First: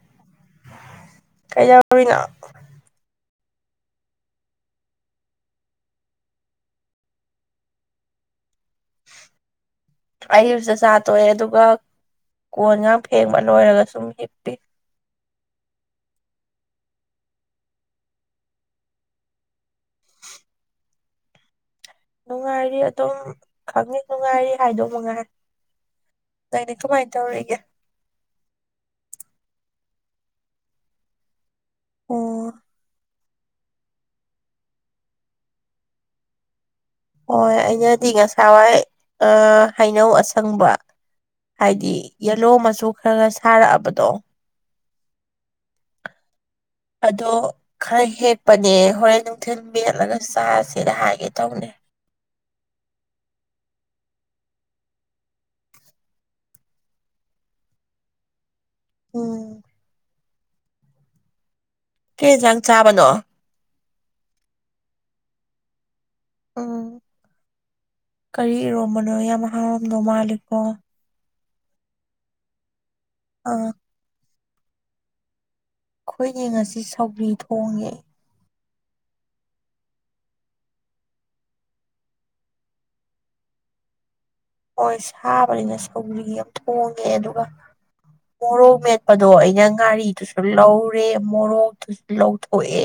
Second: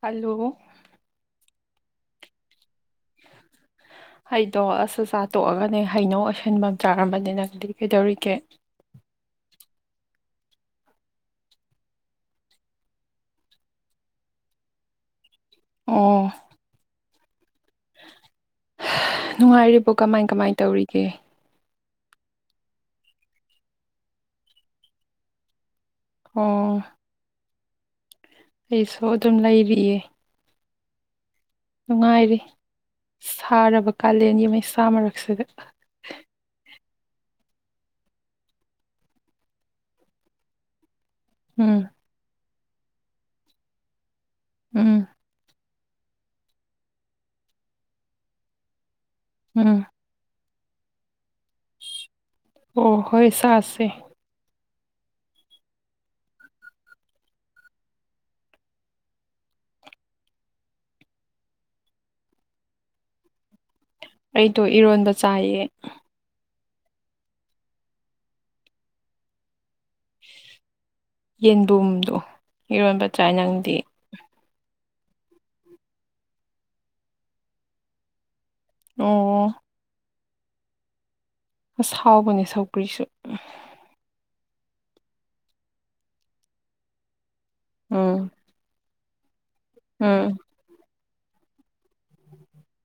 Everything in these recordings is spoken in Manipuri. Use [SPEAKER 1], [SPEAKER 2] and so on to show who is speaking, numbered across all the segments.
[SPEAKER 1] ꯍꯂꯣ
[SPEAKER 2] ꯀꯩꯗꯧꯔꯤꯅꯣ
[SPEAKER 1] [unintelligible] ꯍꯩꯗꯣ ꯑꯁ ꯑ ꯆꯥ ꯇꯣꯛꯑꯒꯅꯦ ꯍꯩꯅꯧ ꯑꯣꯏꯁꯤꯟꯐꯝ ꯆꯥꯔꯝꯕꯅꯤꯅꯪ ꯑꯗꯨꯗꯤ ꯀꯩꯗꯧꯔꯤꯒꯦ [inaudible]
[SPEAKER 2] ꯑꯌꯁꯦ ꯁꯥ ꯇꯣꯛꯑꯦ ꯑꯗꯨꯒ ꯀꯣꯟ ꯌꯥꯝ ꯐꯦꯡꯕ ꯂꯣꯏꯔꯒ ꯁꯨꯝ ꯍꯤꯞꯄꯤ
[SPEAKER 1] ꯑꯣꯝ ꯅꯨꯡꯉꯥꯏꯔꯤꯕꯣ ꯀꯃꯥꯏ ꯀꯃꯥꯏ ꯇꯧꯔꯤꯒꯦ
[SPEAKER 2] ꯅꯨꯡꯉꯥꯏꯔꯤ ꯑꯗꯨꯝ ꯈꯪꯉꯤ ꯅꯨꯡꯉꯥꯏꯔꯤ ꯍꯥꯏꯗꯣꯛ ꯃꯉꯥꯏ ꯅꯅꯦ
[SPEAKER 1] ꯑꯣ
[SPEAKER 2] ꯀꯃꯥꯏꯅ ꯇꯧꯔꯤꯒꯦ
[SPEAKER 1] ꯑꯩꯁꯨ ꯑꯗꯨꯝ ꯂꯩꯔꯤꯌꯦ
[SPEAKER 2] ꯑꯣ
[SPEAKER 1] ꯅꯨꯡꯉꯥꯏꯔꯤ ꯁꯥꯔꯕ ꯀꯥꯂꯦꯟꯒꯤ ꯃꯩꯁꯥ ꯃꯔꯛꯁꯤꯗ
[SPEAKER 2] ꯍꯣꯏ ꯑꯩꯅꯗꯤ ꯉꯁꯥꯋꯥꯏ ꯍꯩꯅꯧ ꯑꯁꯪꯕ
[SPEAKER 1] ꯎꯝ
[SPEAKER 2] ꯍꯥꯏꯗꯤ ꯌꯦꯜꯂꯣ ꯃꯆꯨ ꯈꯔ ꯈꯔ ꯁꯥꯔꯛꯑꯕꯗꯣ
[SPEAKER 1] ꯎꯝ
[SPEAKER 2] ꯑꯗꯣ ꯈꯔ ꯍꯦꯛꯄꯅꯦ ꯍꯣꯔꯦꯟ ꯅꯨꯡꯊꯤꯜ
[SPEAKER 1] ꯎꯝ
[SPEAKER 2] ꯃꯦꯠꯂꯒ ꯆꯥꯁꯦ ꯁꯤꯗ ꯍꯥꯏꯒꯦ ꯇꯧꯅꯦ
[SPEAKER 1] ꯑꯣ ꯍꯣꯏ ꯆꯥ ꯑꯁꯦ
[SPEAKER 2] ꯎꯝ ꯀꯦꯟꯖꯥꯡ ꯆꯥꯕꯅꯣ
[SPEAKER 1] ꯑꯩꯗꯣ ꯏꯔꯣꯟꯕ ꯆꯥꯏꯌꯦ
[SPEAKER 2] ꯎꯝ ꯀꯔꯤ ꯏꯔꯣꯝꯕꯅꯣ ꯌꯥꯝ ꯍꯍꯥꯡꯝꯅꯣ ꯃꯥꯂꯦꯀꯣ
[SPEAKER 1] ꯌꯦꯟꯕꯨꯝꯗꯣ ꯏꯔꯣꯟꯕ ꯆꯥꯏ
[SPEAKER 2] ꯑ
[SPEAKER 1] ꯅꯪꯗꯤ
[SPEAKER 2] ꯑꯩꯈꯣꯏꯅꯦ ꯉꯁꯤ ꯁꯧꯒ꯭ꯔꯤ ꯊꯣꯡꯉꯦ
[SPEAKER 1] ꯑꯣ ꯑꯁ ꯍꯥꯎꯕꯅꯦ ꯁꯧꯀ꯭ꯔꯤꯁꯨ
[SPEAKER 2] ꯍꯣꯏ ꯁꯥꯕꯅꯤꯅ ꯁꯧ꯭ꯔꯤꯒꯤ ꯌꯥꯝ ꯊꯣꯡꯉꯦ ꯑꯗꯨꯒ
[SPEAKER 1] ꯎꯝ
[SPEAKER 2] ꯃꯣꯔꯣꯛ ꯃꯦ ꯑꯗꯣ ꯑꯩꯅ
[SPEAKER 1] ꯎꯝ
[SPEAKER 2] ꯉꯥꯔꯤꯗꯨꯁꯨ ꯂꯧꯔꯦ ꯃꯣꯔꯣꯛꯇꯨꯁꯨ ꯂꯧꯊꯣꯛꯑꯦ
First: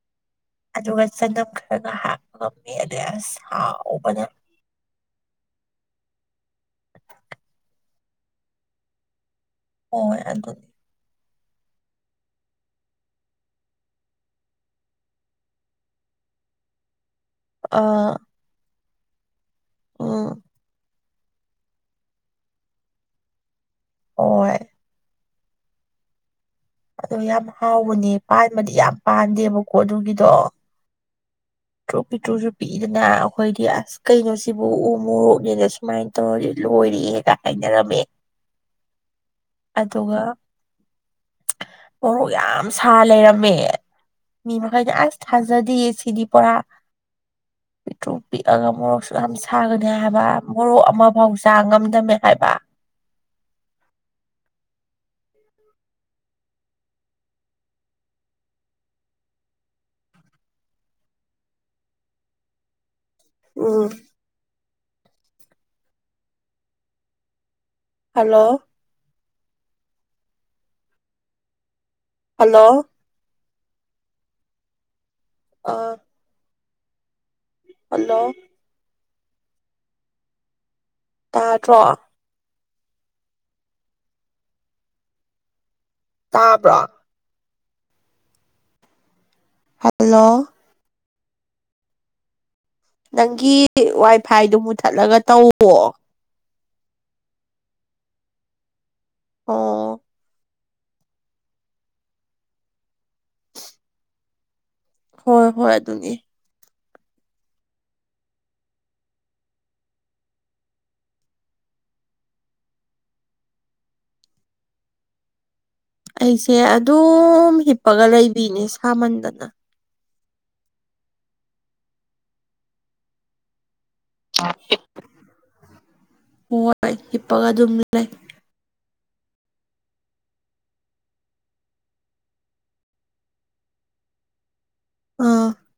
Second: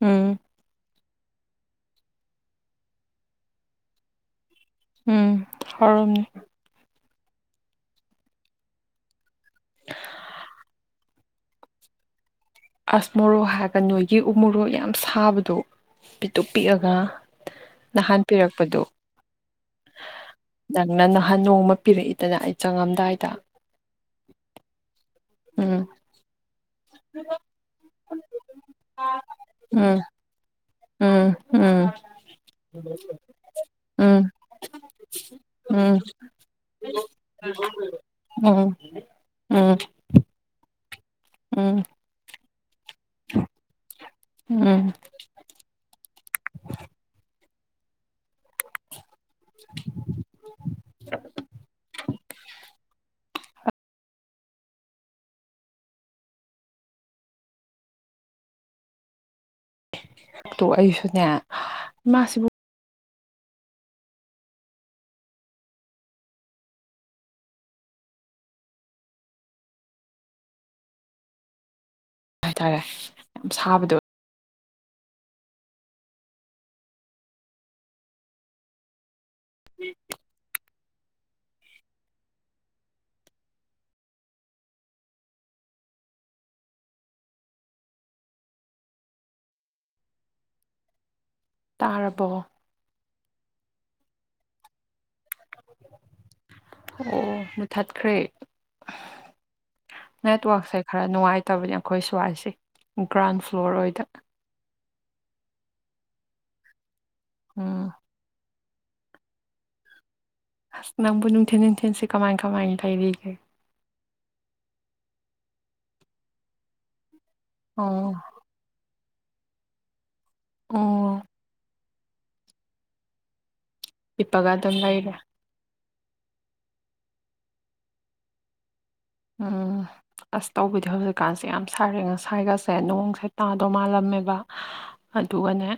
[SPEAKER 1] ꯎꯝ
[SPEAKER 2] ꯑꯗꯨꯒ ꯆꯝ ꯈꯔꯒ ꯍꯥꯄ ꯉꯝꯃꯤ ꯑꯗꯁ ꯍꯥꯎ
[SPEAKER 1] ꯎꯝ ꯍꯧꯔꯝꯅꯤ
[SPEAKER 2] [unintelligible] ꯍꯣꯏꯣꯏ ꯑꯗꯨꯗꯤ
[SPEAKER 1] ꯑꯁꯃꯣꯔꯣꯛ ꯍꯥꯏꯔꯒ ꯅꯣꯏꯒꯤ ꯎꯃꯣꯔꯣꯛ ꯌꯥꯝ ꯁꯥꯕꯗꯣ ꯄꯤꯛꯇꯣꯛ ꯄꯤꯛꯑꯒ
[SPEAKER 2] ꯑꯥ
[SPEAKER 1] ꯅꯍꯥꯟ ꯄꯤꯔꯛꯄꯗꯨ
[SPEAKER 2] ꯎꯝ
[SPEAKER 1] ꯅꯪꯅ ꯅꯍꯥꯟ ꯅꯣꯡꯃ ꯄꯤꯔꯛꯏꯗꯅ ꯑꯩ ꯆꯪꯉꯝꯗꯥꯏꯗ
[SPEAKER 2] ꯍꯣꯏ
[SPEAKER 1] ꯎꯝ
[SPEAKER 2] ꯑꯗꯣ ꯌꯥꯝ ꯍꯥꯎꯕꯅꯦ ꯄꯥꯟꯕꯗꯤ ꯌꯥꯝ ꯄꯥꯟꯗꯦꯕꯀꯣ
[SPEAKER 1] ꯎꯝ
[SPEAKER 2] ꯑꯗꯨꯒꯤꯗꯣ
[SPEAKER 1] ꯎꯝ ꯎꯝ
[SPEAKER 2] ꯄꯤꯇ꯭ꯔꯨ ꯄꯤꯇ꯭ꯔꯨꯁꯨ ꯄꯤꯗꯅ ꯑꯩꯈꯣꯏꯗꯤ ꯑꯁ
[SPEAKER 1] ꯎꯝ
[SPEAKER 2] ꯀꯩꯅꯣ ꯁꯤꯕꯨ ꯎ ꯃꯣꯔꯣꯛꯅꯤꯗ
[SPEAKER 1] ꯎꯝ
[SPEAKER 2] ꯁꯨꯃꯥꯏꯅ ꯇꯧꯔꯗꯤ ꯂꯣꯏꯔꯦꯒ ꯍꯥꯏꯅꯔꯝꯃꯦ
[SPEAKER 1] ꯎꯝ ꯎꯝ
[SPEAKER 2] ꯑꯗꯨꯒ
[SPEAKER 1] ꯎꯝ
[SPEAKER 2] ꯃꯣꯔꯣꯛ ꯌꯥꯝ ꯁꯥ ꯂꯩꯔꯝꯃꯦ ꯃꯤ
[SPEAKER 1] ꯎꯝ
[SPEAKER 2] ꯃꯈꯩꯅꯦ ꯑꯁ ꯊꯥꯖꯗꯌꯦ ꯁꯤꯗꯤ ꯄꯨꯔꯥ ꯍꯇꯣ ꯄꯤꯛꯑꯒ ꯃꯣꯔꯣꯛꯁꯨ ꯌꯥꯝ ꯁꯥꯒꯅꯤ ꯍꯥꯏꯕ ꯃꯣꯔꯣꯛ ꯑꯃꯐꯥꯎ ꯆꯥ ꯉꯝꯗꯃꯦ ꯍꯥꯏꯕ
[SPEAKER 1] [unintelligible] ꯛꯇꯨ ꯑꯩꯁꯨꯅꯦ ꯏꯃꯥꯁꯤꯕꯨ
[SPEAKER 2] ꯑꯣ ꯍꯜꯂꯣ
[SPEAKER 1] ꯍꯥꯏꯇꯥꯔꯦ
[SPEAKER 2] ꯍꯜꯂꯣ
[SPEAKER 1] ꯁꯥꯕꯗꯣ
[SPEAKER 2] ꯑꯥ ꯍꯜꯂꯣ
[SPEAKER 1] ꯎꯝ
[SPEAKER 2] ꯇꯥꯠꯇ꯭ꯔꯣ ꯇꯥꯕ꯭ꯔꯣ ꯍꯜꯂꯣ
[SPEAKER 1] ꯇꯥꯔꯕꯣ
[SPEAKER 2] ꯅꯪꯒꯤ ꯋꯥꯏꯐꯥꯏꯗꯨꯣ ꯃꯨꯊꯠꯂꯒ ꯇꯧ
[SPEAKER 1] ꯑꯣ ꯃꯨꯊꯠꯈ꯭ꯔꯦ
[SPEAKER 2] ꯑꯣ
[SPEAKER 1] ꯅꯦꯠꯋꯥꯛ ꯁ ꯈꯔ ꯅꯨꯡꯉꯥꯏꯇꯕꯅꯤ ꯑꯩꯈꯣꯏ ꯁ꯭ꯋꯥꯏꯁꯦ ꯒ꯭ꯔꯥꯎꯟ ꯐ꯭ꯂꯣꯔ ꯑꯣꯏꯗ
[SPEAKER 2] ꯍꯣꯏ ꯍꯣꯏ ꯑꯗꯨꯅꯤ
[SPEAKER 1] ꯎꯝ ꯑꯁ ꯅꯪꯕꯨ ꯅꯨꯡꯊꯤꯟ ꯅꯨꯡꯊꯤꯟꯁꯤꯦ ꯀꯃꯥꯏ ꯀꯃꯥꯏꯅ ꯄꯥꯏꯕꯤꯒꯦ
[SPEAKER 2] ꯑꯩꯁꯦ ꯑꯗꯨꯝ ꯍꯤꯞꯄꯒ
[SPEAKER 1] ꯑꯣ
[SPEAKER 2] ꯂꯩꯕꯤꯅꯦ ꯁꯥꯃꯟꯗꯅ
[SPEAKER 1] ꯑꯣ ꯏꯄꯥꯒ ꯑꯗꯨ ꯂꯏꯔ
[SPEAKER 2] ꯍ ꯏꯄꯒ ꯑꯗꯨꯝ ꯂꯩ
[SPEAKER 1] ꯎꯝ ꯑꯁ ꯇꯧꯕꯤꯗꯤ ꯍꯧꯖꯤꯛꯀꯥꯟꯁꯦ ꯌꯥꯝ ꯁꯥꯔꯦ ꯉꯁꯥꯏꯒꯁꯦ ꯅꯣꯡꯁꯦ ꯇꯥꯗꯧ ꯃꯥꯜꯂꯝꯃꯦꯕ
[SPEAKER 2] ꯑꯥ
[SPEAKER 1] ꯑꯗꯨꯒꯅꯦ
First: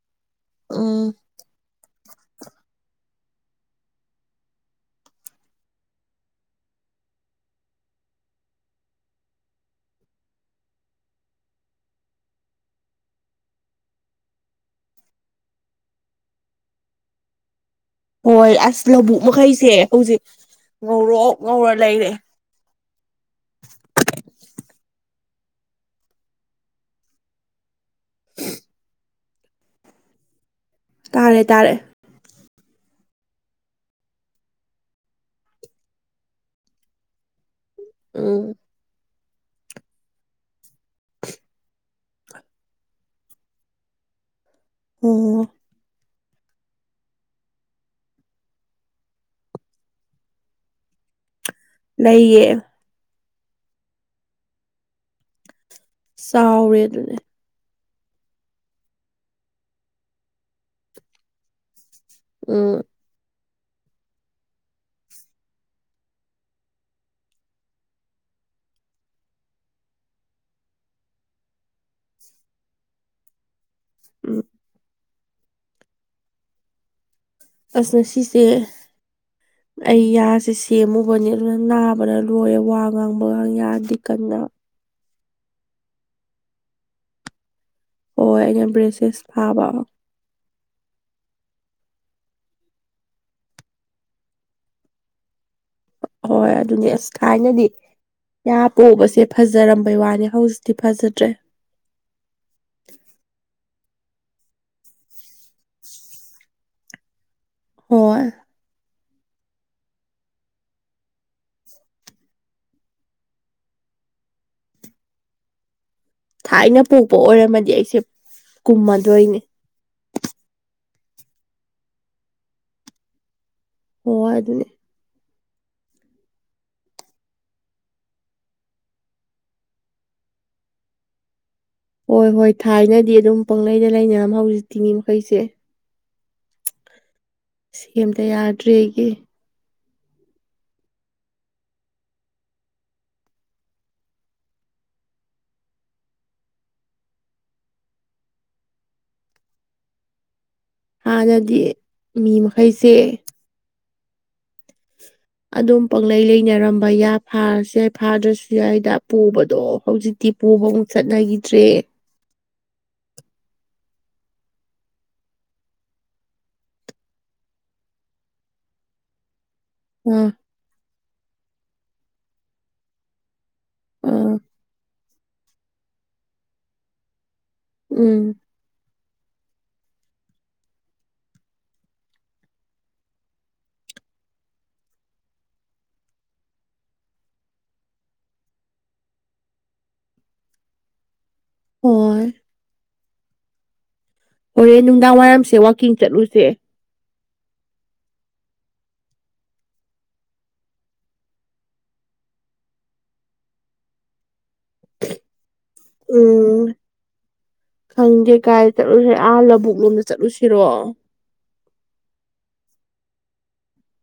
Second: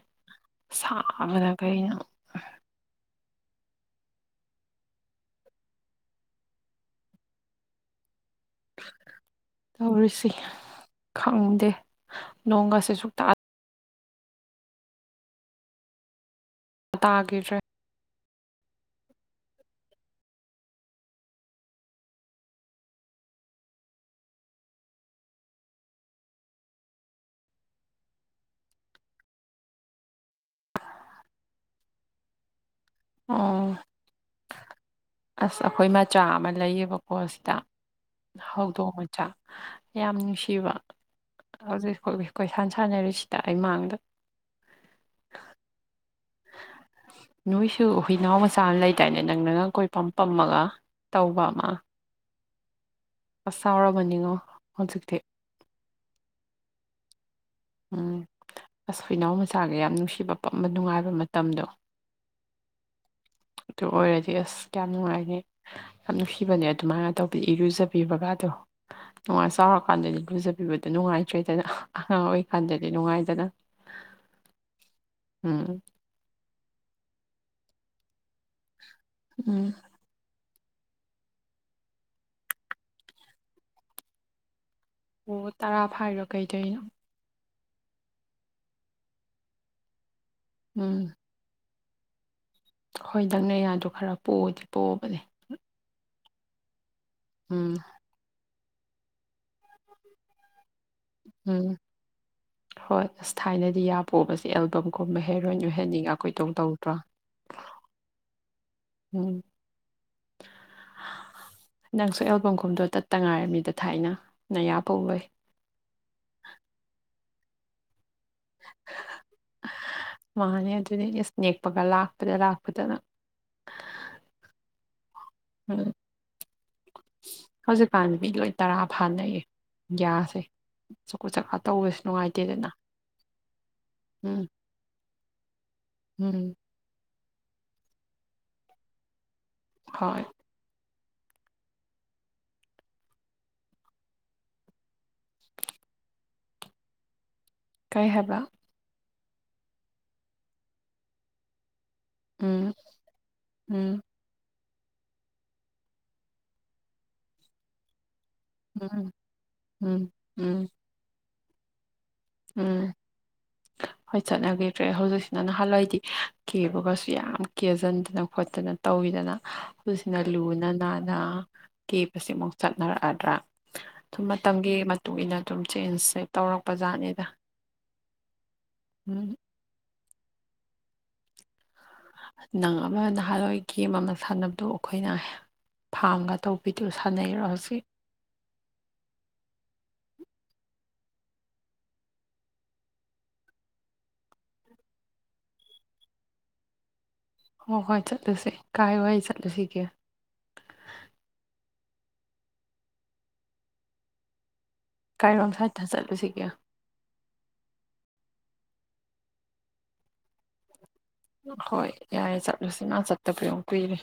[SPEAKER 2] ꯎꯝ
[SPEAKER 1] ꯁꯥꯕꯅ ꯀꯩꯅꯣ [unintelligible] ꯇꯧꯔꯤꯁꯤ ꯈꯪꯗꯦ ꯅꯣꯡꯒꯁꯤꯦ ꯁꯨꯛꯇ ꯇꯥꯈꯤꯗ꯭ꯔꯦ
[SPEAKER 2] ꯍꯣꯏ ꯑꯁ ꯂꯧꯕꯨꯛ ꯃꯈꯩꯁꯦ ꯍꯧꯖꯤꯛ ꯉꯧꯔꯣꯛ ꯉꯧꯔ ꯂꯩꯔꯦ [unintelligible] ꯇꯥꯔꯦ ꯇꯥꯔꯦ
[SPEAKER 1] ꯑꯣ ꯑꯁ ꯑꯩꯈꯣꯏ ꯃꯆꯥ ꯑꯃ ꯂꯩꯌꯦꯕꯀꯣ ꯁꯤꯗ
[SPEAKER 2] ꯎꯝ
[SPEAKER 1] ꯍꯧꯗꯣꯡ ꯃꯆꯥ ꯌꯥꯝ ꯅꯨꯡꯁꯤꯕ ꯍꯧꯖꯤꯛ ꯑꯩꯂꯤ ꯀꯣꯏ ꯁꯥꯟ ꯁꯥꯟꯅꯔꯤꯁꯤꯗ ꯑꯩ ꯃꯥꯡꯗ
[SPEAKER 2] ꯎꯝ
[SPEAKER 1] [unintelligible] ꯅꯣꯏꯁꯨ ꯍꯨꯏꯅꯥꯎ ꯃꯆꯥꯅ ꯂꯩꯇꯏꯅꯦ ꯅꯪꯅꯅ ꯀꯣꯏ ꯄꯝ ꯄꯝꯃꯒ ꯇꯧꯕ ꯑꯃ
[SPEAKER 2] ꯂꯩꯌꯦ
[SPEAKER 1] ꯑꯁ ꯆꯥꯎꯥꯎꯔꯔꯕꯅꯤꯉꯣ ꯍꯟ ꯆ ꯊꯦ
[SPEAKER 2] ꯆꯥꯎꯔꯦ ꯑꯗꯨꯅꯦ
[SPEAKER 1] ꯎꯝ ꯑꯁ ꯍꯏꯅꯥꯎ ꯃꯆꯥꯒ ꯌꯥꯝ ꯅꯨꯡꯁꯤꯕ ꯄꯝꯕ ꯅꯨꯡꯉꯥꯏꯕ ꯃꯇꯝꯗꯣ
[SPEAKER 2] ꯎꯝ
[SPEAKER 1] [unintelligible] ꯑꯗꯨ ꯑꯣꯏꯔꯗꯤ ꯑꯁ ꯌꯥꯝ ꯅꯨꯡꯉꯥꯏꯅꯦ ꯌꯥꯝ ꯅꯨꯡꯁꯤꯕꯅꯦ ꯑꯗꯨꯃꯥꯏꯅ ꯇꯧꯕꯤ ꯏꯔꯨꯖꯕꯤ ꯕꯀꯗꯣ ꯅꯨꯡꯉꯥꯏ ꯆꯥꯎꯔꯀꯥꯟꯗꯗꯤ ꯂꯨꯖꯕꯤꯕꯗꯣ ꯅꯨꯡꯉꯥꯏꯇ꯭ꯔꯦꯗꯅ ꯑꯉꯥꯡ ꯑꯣꯏ ꯈꯟꯖꯗꯤ ꯅꯨꯡꯉꯥꯏꯖꯅ
[SPEAKER 2] ꯎꯝ
[SPEAKER 1] ꯎꯝ
[SPEAKER 2] ꯑꯁꯅꯦ ꯁꯤꯁꯦ
[SPEAKER 1] ꯎꯝ
[SPEAKER 2] ꯑꯩ ꯌꯥꯁ ꯁꯦꯝꯃꯨꯕꯅꯤ ꯑꯗꯨꯅ ꯅꯥꯕꯅ ꯂꯣꯏꯦ ꯋꯥ ꯉꯥꯡꯕꯒ ꯌꯥꯔꯗꯤ ꯀꯟꯅ
[SPEAKER 1] ꯑꯣ ꯇꯔꯥ ꯐꯥꯏꯔꯣ ꯀꯩꯗꯣꯏꯅꯣ
[SPEAKER 2] ꯍꯣꯏ ꯑꯩꯅ ꯕ꯭ꯔꯦꯁꯂꯦꯁ ꯐꯥꯕ
[SPEAKER 1] ꯎꯝ ꯍꯣꯏ ꯅꯪꯅ ꯌꯥꯗꯣ ꯈꯔ ꯄꯣꯛꯑꯗꯤ ꯄꯣꯛꯑꯕꯅꯦ
[SPEAKER 2] ꯍꯣꯏ ꯑꯗꯨꯅꯦ ꯑꯁ ꯊꯥꯏꯅꯗꯤ
[SPEAKER 1] ꯎꯝ
[SPEAKER 2] ꯌꯥ ꯄꯣꯕꯁꯦ ꯐꯖꯔꯝꯕꯩ ꯋꯥꯅꯤ ꯍꯧꯖꯤꯛ
[SPEAKER 1] ꯎꯝ ꯍꯣꯏ ꯊꯥꯏꯅꯦ ꯁꯤ ꯌꯥ ꯄꯣꯁ ꯑꯦꯜꯕꯝꯒꯨꯝꯕ ꯍꯦꯔꯣꯏꯟ ꯑꯣꯏꯍꯟꯅꯤꯡꯉ ꯀꯣꯏꯇꯧ ꯇꯧꯗ꯭ꯔꯣ
[SPEAKER 2] ꯍꯣꯏ
[SPEAKER 1] ꯎꯝ ꯅꯪꯁꯨ ꯑꯦꯜꯕꯝꯒꯨꯝꯗꯣ ꯇꯠꯇ ꯉꯥꯏꯔꯝꯃꯤꯗ ꯊꯥꯏꯅ ꯅꯌꯥ ꯄꯧ ꯂꯣꯏ
[SPEAKER 2] ꯊꯥꯏꯅ ꯄꯣꯛꯄ ꯑꯣꯏꯔꯝꯃꯗꯤ ꯑꯩꯁꯦ ꯀꯨꯝꯃꯗꯣꯏꯅꯤ
[SPEAKER 1] ꯃꯥꯅꯦ ꯑꯗꯨꯅꯦ ꯑꯦꯁ ꯅꯦꯛꯄꯒ ꯂꯥꯛꯄꯗ ꯂꯥꯛꯄꯗꯅ
[SPEAKER 2] ꯍꯣꯏ ꯑꯗꯨ ꯑꯗꯨꯅꯦ
[SPEAKER 1] ꯎꯝ ꯍꯧꯖꯤꯛꯀꯥꯟꯗꯤ ꯃꯤ ꯂꯣꯏ ꯇꯔꯥ ꯐꯥꯅꯩꯌꯦ ꯒꯌꯥꯁꯦ ꯆꯀꯨꯠ ꯆꯀꯥ ꯇꯧꯕꯁꯨ
[SPEAKER 2] ꯍꯣꯏ ꯍꯣꯏ
[SPEAKER 1] ꯅꯨꯡꯉꯥꯏꯇꯦꯗꯅ
[SPEAKER 2] ꯊꯥꯏꯅꯗꯤ ꯑꯗꯨꯝ ꯄꯪꯂꯩꯗ ꯂꯩꯅꯔꯝ
[SPEAKER 1] ꯎꯝ
[SPEAKER 2] ꯍꯧꯖꯤꯛꯇꯤꯅꯤ ꯃꯈꯩꯁꯦ
[SPEAKER 1] ꯎꯝ
[SPEAKER 2] ꯁꯤ ꯑꯦꯝꯇ ꯌꯥꯗ꯭ꯔꯤ ꯑꯩꯒꯤ
[SPEAKER 1] ꯍꯣꯏ ꯀꯔꯤ ꯍꯥꯏꯕ
[SPEAKER 2] ꯍꯥꯟꯅꯗꯤ ꯃꯤ
[SPEAKER 1] ꯎꯝ
[SPEAKER 2] ꯃꯈꯩꯁꯦ
[SPEAKER 1] ꯎꯝ
[SPEAKER 2] ꯑꯗꯨꯝ ꯄꯪꯂꯪꯂꯩ ꯂꯩꯅꯔꯝꯕ ꯌꯥꯏ ꯐꯥꯔꯁꯨ ꯌꯥꯏ ꯐꯥꯗ꯭ꯔꯁꯨ ꯁꯤꯥꯏꯗ
[SPEAKER 1] ꯎꯝ
[SPEAKER 2] ꯄꯨꯕꯗꯣ
[SPEAKER 1] ꯎꯝ
[SPEAKER 2] ꯍꯧꯖꯤꯛꯇꯤ ꯄꯨꯕ
[SPEAKER 1] ꯎꯝ
[SPEAKER 2] ꯑꯃꯨꯛ ꯆꯠꯅꯈꯤꯗ꯭ꯔꯦ
[SPEAKER 1] ꯎꯝ ꯍꯣꯏ ꯆꯠꯅꯈꯤꯗ꯭ꯔꯦ ꯍꯧꯖꯤꯛꯁꯤꯅ ꯅꯍꯥꯟꯋꯥꯏꯗꯤ ꯀꯦꯕꯒꯁꯨ ꯌꯥꯝ ꯀꯦꯖꯤꯟꯗꯅ ꯈꯣꯠꯇꯅ ꯇꯧꯋ ꯀꯨꯗꯅ ꯍꯧꯖꯤꯛꯁꯤꯅ
[SPEAKER 2] ꯑꯥ
[SPEAKER 1] ꯂꯨꯅ ꯅꯥꯟꯅ ꯀꯦꯞ ꯑꯁꯤꯃꯨꯛ ꯆꯠꯅꯔꯛꯑꯗ꯭ꯔꯥ ꯁꯝ
[SPEAKER 2] ꯑꯥ
[SPEAKER 1] ꯃꯇꯝꯒꯤ ꯃꯇꯨꯡ ꯏ ꯃꯇꯨꯡꯏꯟꯅ ꯑꯗꯨꯝ ꯆꯦꯟꯖꯁꯦ ꯇꯧꯔꯛꯄꯖꯥꯠꯅꯤ
[SPEAKER 2] ꯎꯝ
[SPEAKER 1] ꯎꯝ ꯅꯪ ꯑꯃ ꯅꯍꯥꯟꯋꯥꯏ ꯒꯦꯝ ꯑꯃ ꯁꯥꯟꯅꯕꯗꯨ ꯑꯩꯈꯣꯏꯅ ꯐꯥꯝꯒ ꯇꯧꯕꯤꯗꯨ ꯁꯥꯟꯅꯩꯔꯣ ꯍꯧꯖꯤꯛ
[SPEAKER 2] ꯍ ꯍꯣꯔꯦ ꯅꯨꯡꯗꯥꯡ ꯋꯥꯏꯔꯝꯁꯦ ꯋꯥꯛꯀꯤꯡ ꯆꯠꯂꯨꯁꯦ
[SPEAKER 1] ꯍꯣꯏ ꯍꯣꯏ ꯆꯠꯂꯨꯁꯤ ꯀꯥꯏ ꯋꯥ ꯆꯠꯂꯨꯁꯤꯒꯦ ꯀꯥꯏ ꯋꯥꯝ ꯁꯥꯠꯇ ꯆꯠꯂꯨꯁꯤꯒꯦ
[SPEAKER 2] ꯎꯝ ꯈꯪꯗꯦ ꯀꯥꯏ ꯆꯠꯂꯨꯁꯦ ꯑꯥ ꯂꯧꯕꯕꯨꯛ ꯂꯣꯝꯗ ꯆꯠꯂꯨꯁꯤꯔꯣ
[SPEAKER 1] ꯍꯣꯏ ꯌꯥꯏꯦ ꯆꯠꯂꯨꯁꯤ ꯃꯥ ꯆꯠꯇꯕꯌꯨꯛ ꯄꯤꯔꯦ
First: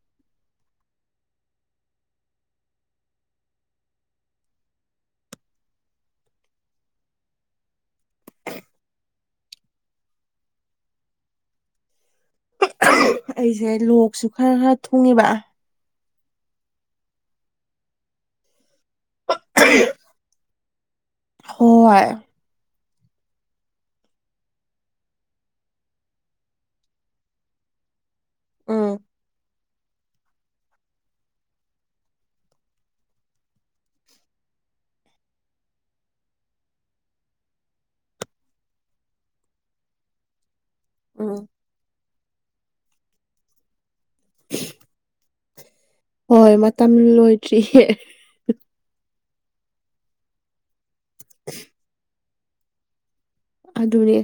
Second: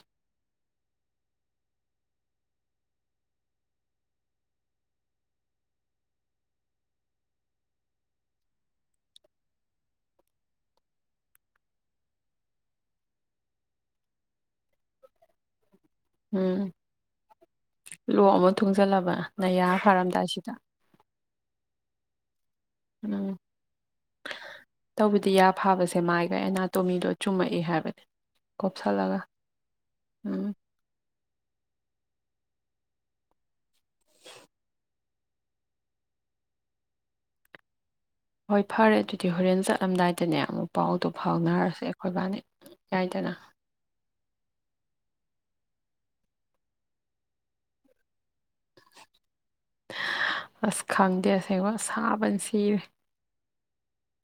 [SPEAKER 2] ꯑꯩꯁꯦ ꯂꯣꯛꯁꯨ ꯈꯔ ꯈꯔ ꯊꯣꯡꯉꯤꯕ
[SPEAKER 1] ꯎꯝ ꯂ ꯑꯃ ꯊꯨꯡꯖꯤꯜꯂꯕ ꯅꯥꯌꯥ ꯐꯥꯔꯝꯗꯥꯏꯁꯤꯗ
[SPEAKER 2] ꯍ
[SPEAKER 1] ꯎꯝ ꯇꯧꯕꯗꯤ ꯌꯥ ꯐꯥꯕꯁꯦ ꯃꯥꯏꯕ ꯑꯅꯥꯇꯣꯃꯤꯗꯣ ꯆꯨꯝꯃꯛꯏ ꯍꯥꯏꯕꯅꯦ ꯀꯐꯁꯥ
[SPEAKER 2] ꯎꯝ
[SPEAKER 1] ꯂ ꯎꯝ ꯍꯣꯏ ꯐꯔꯦ ꯑꯗꯨꯗꯤ ꯍꯣꯔꯦꯟ ꯆꯠꯂꯝꯗꯥꯏꯗꯅꯦ ꯑꯃꯨꯛ ꯄꯥꯎꯗꯣ
[SPEAKER 2] ꯎꯝ
[SPEAKER 1] ꯐꯥꯎꯅꯔꯁꯦ ꯑꯩꯈꯣꯏꯕꯥꯅꯤ ꯌꯥꯥꯏꯗꯅ
[SPEAKER 2] ꯍꯣꯏ ꯃꯇꯝ ꯂꯣꯏꯗ꯭ꯔꯤ
[SPEAKER 1] ꯑꯁ ꯈꯪꯗꯦ ꯑꯁꯦꯡꯕ ꯑ ꯁꯥꯕꯅ ꯁꯤꯔꯦ
[SPEAKER 2] ꯑꯙꯅꯤ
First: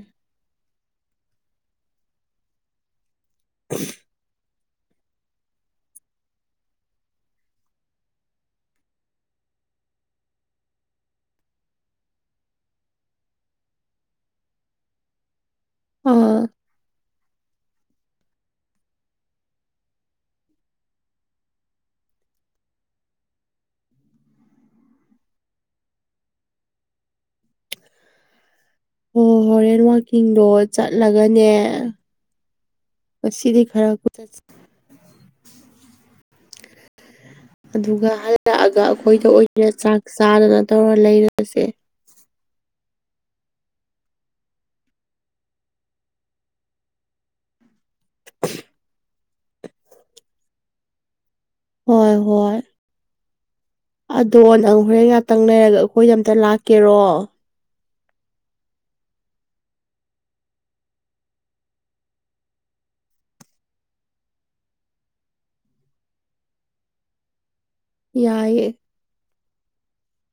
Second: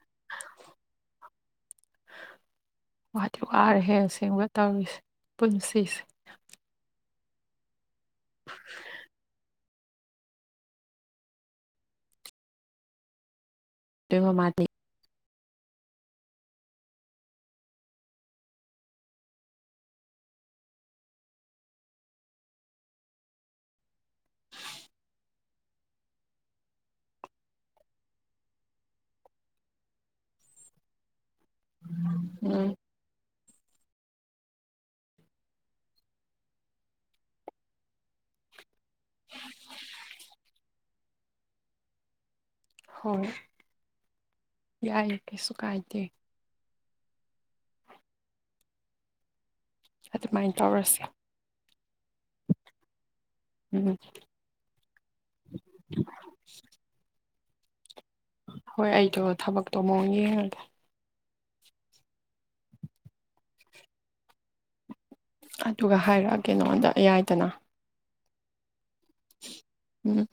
[SPEAKER 1] ꯋꯥꯇ ꯋꯥꯥꯔꯦꯁꯦꯡ ꯇꯧꯔꯤꯁꯦ ꯄꯨꯟꯁꯤꯁꯦ ꯀꯃꯣ ꯃꯥꯊ
[SPEAKER 2] ꯑꯥ ꯑꯣ ꯍꯣꯔꯦꯟ ꯋꯥꯀꯤꯡꯗꯣ ꯆꯠꯂꯒꯅꯦ
[SPEAKER 1] ꯎꯝ
[SPEAKER 2] ꯃꯁꯤꯁꯤꯗꯤ ꯈꯔ ꯑꯗꯨꯒ ꯍꯜꯂꯛꯑꯒ ꯑꯩꯈꯣꯏꯗ ꯑꯣꯏꯅ ꯆꯥꯛ ꯆꯥꯗꯅ ꯇꯧꯔ ꯂꯩꯔꯁꯦ
[SPEAKER 1] ꯍꯣꯏ ꯌꯥꯏ ꯀꯩꯁꯨ ꯀꯥꯏꯗꯦ ꯑꯗꯨꯃꯥꯏꯅ ꯇꯧꯔꯁꯦ
[SPEAKER 2] ꯍꯣꯏ ꯍꯣꯏ
[SPEAKER 1] ꯎꯝ
[SPEAKER 2] ꯑꯗꯣ ꯅꯪ ꯍꯣꯔꯦꯟ ꯉꯥꯛꯇꯪ ꯅꯔꯒ ꯑꯩꯈꯣꯏꯗ ꯑꯝꯇ ꯂꯥꯛꯀꯦꯔꯣ
[SPEAKER 1] ꯍꯣꯏ ꯑꯩꯗꯣ ꯊꯕꯛꯇꯣ ꯑꯃꯨꯑꯣꯡ ꯌꯦꯡꯉꯒꯦ ꯑꯗꯨꯒ ꯍꯥꯏꯔꯛꯑꯒꯦ ꯅꯉꯗ ꯑꯌꯥꯏꯗꯅ
[SPEAKER 2] ꯌꯥꯑꯦ
[SPEAKER 1] ꯎꯝ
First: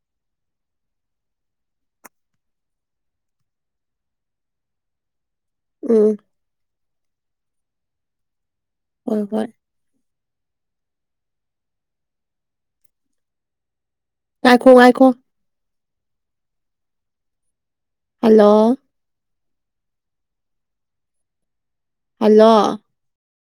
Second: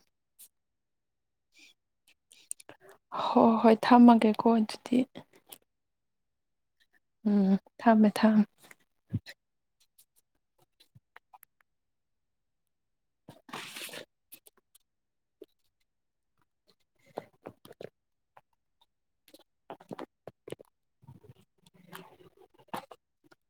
[SPEAKER 1] ꯍꯣꯏ ꯍꯣꯏ ꯊꯝꯃꯒꯦꯀꯣ ꯑꯗꯨꯗꯤ
[SPEAKER 2] ꯎꯝ
[SPEAKER 1] ꯎꯝ ꯊꯝꯃꯦ ꯊꯝꯃꯦ
[SPEAKER 2] ꯍꯣꯏ ꯍꯣꯏ ꯉꯥꯏꯈꯣ ꯉꯥꯏꯈꯣ ꯍꯜꯂꯣ ꯍꯜꯂꯣ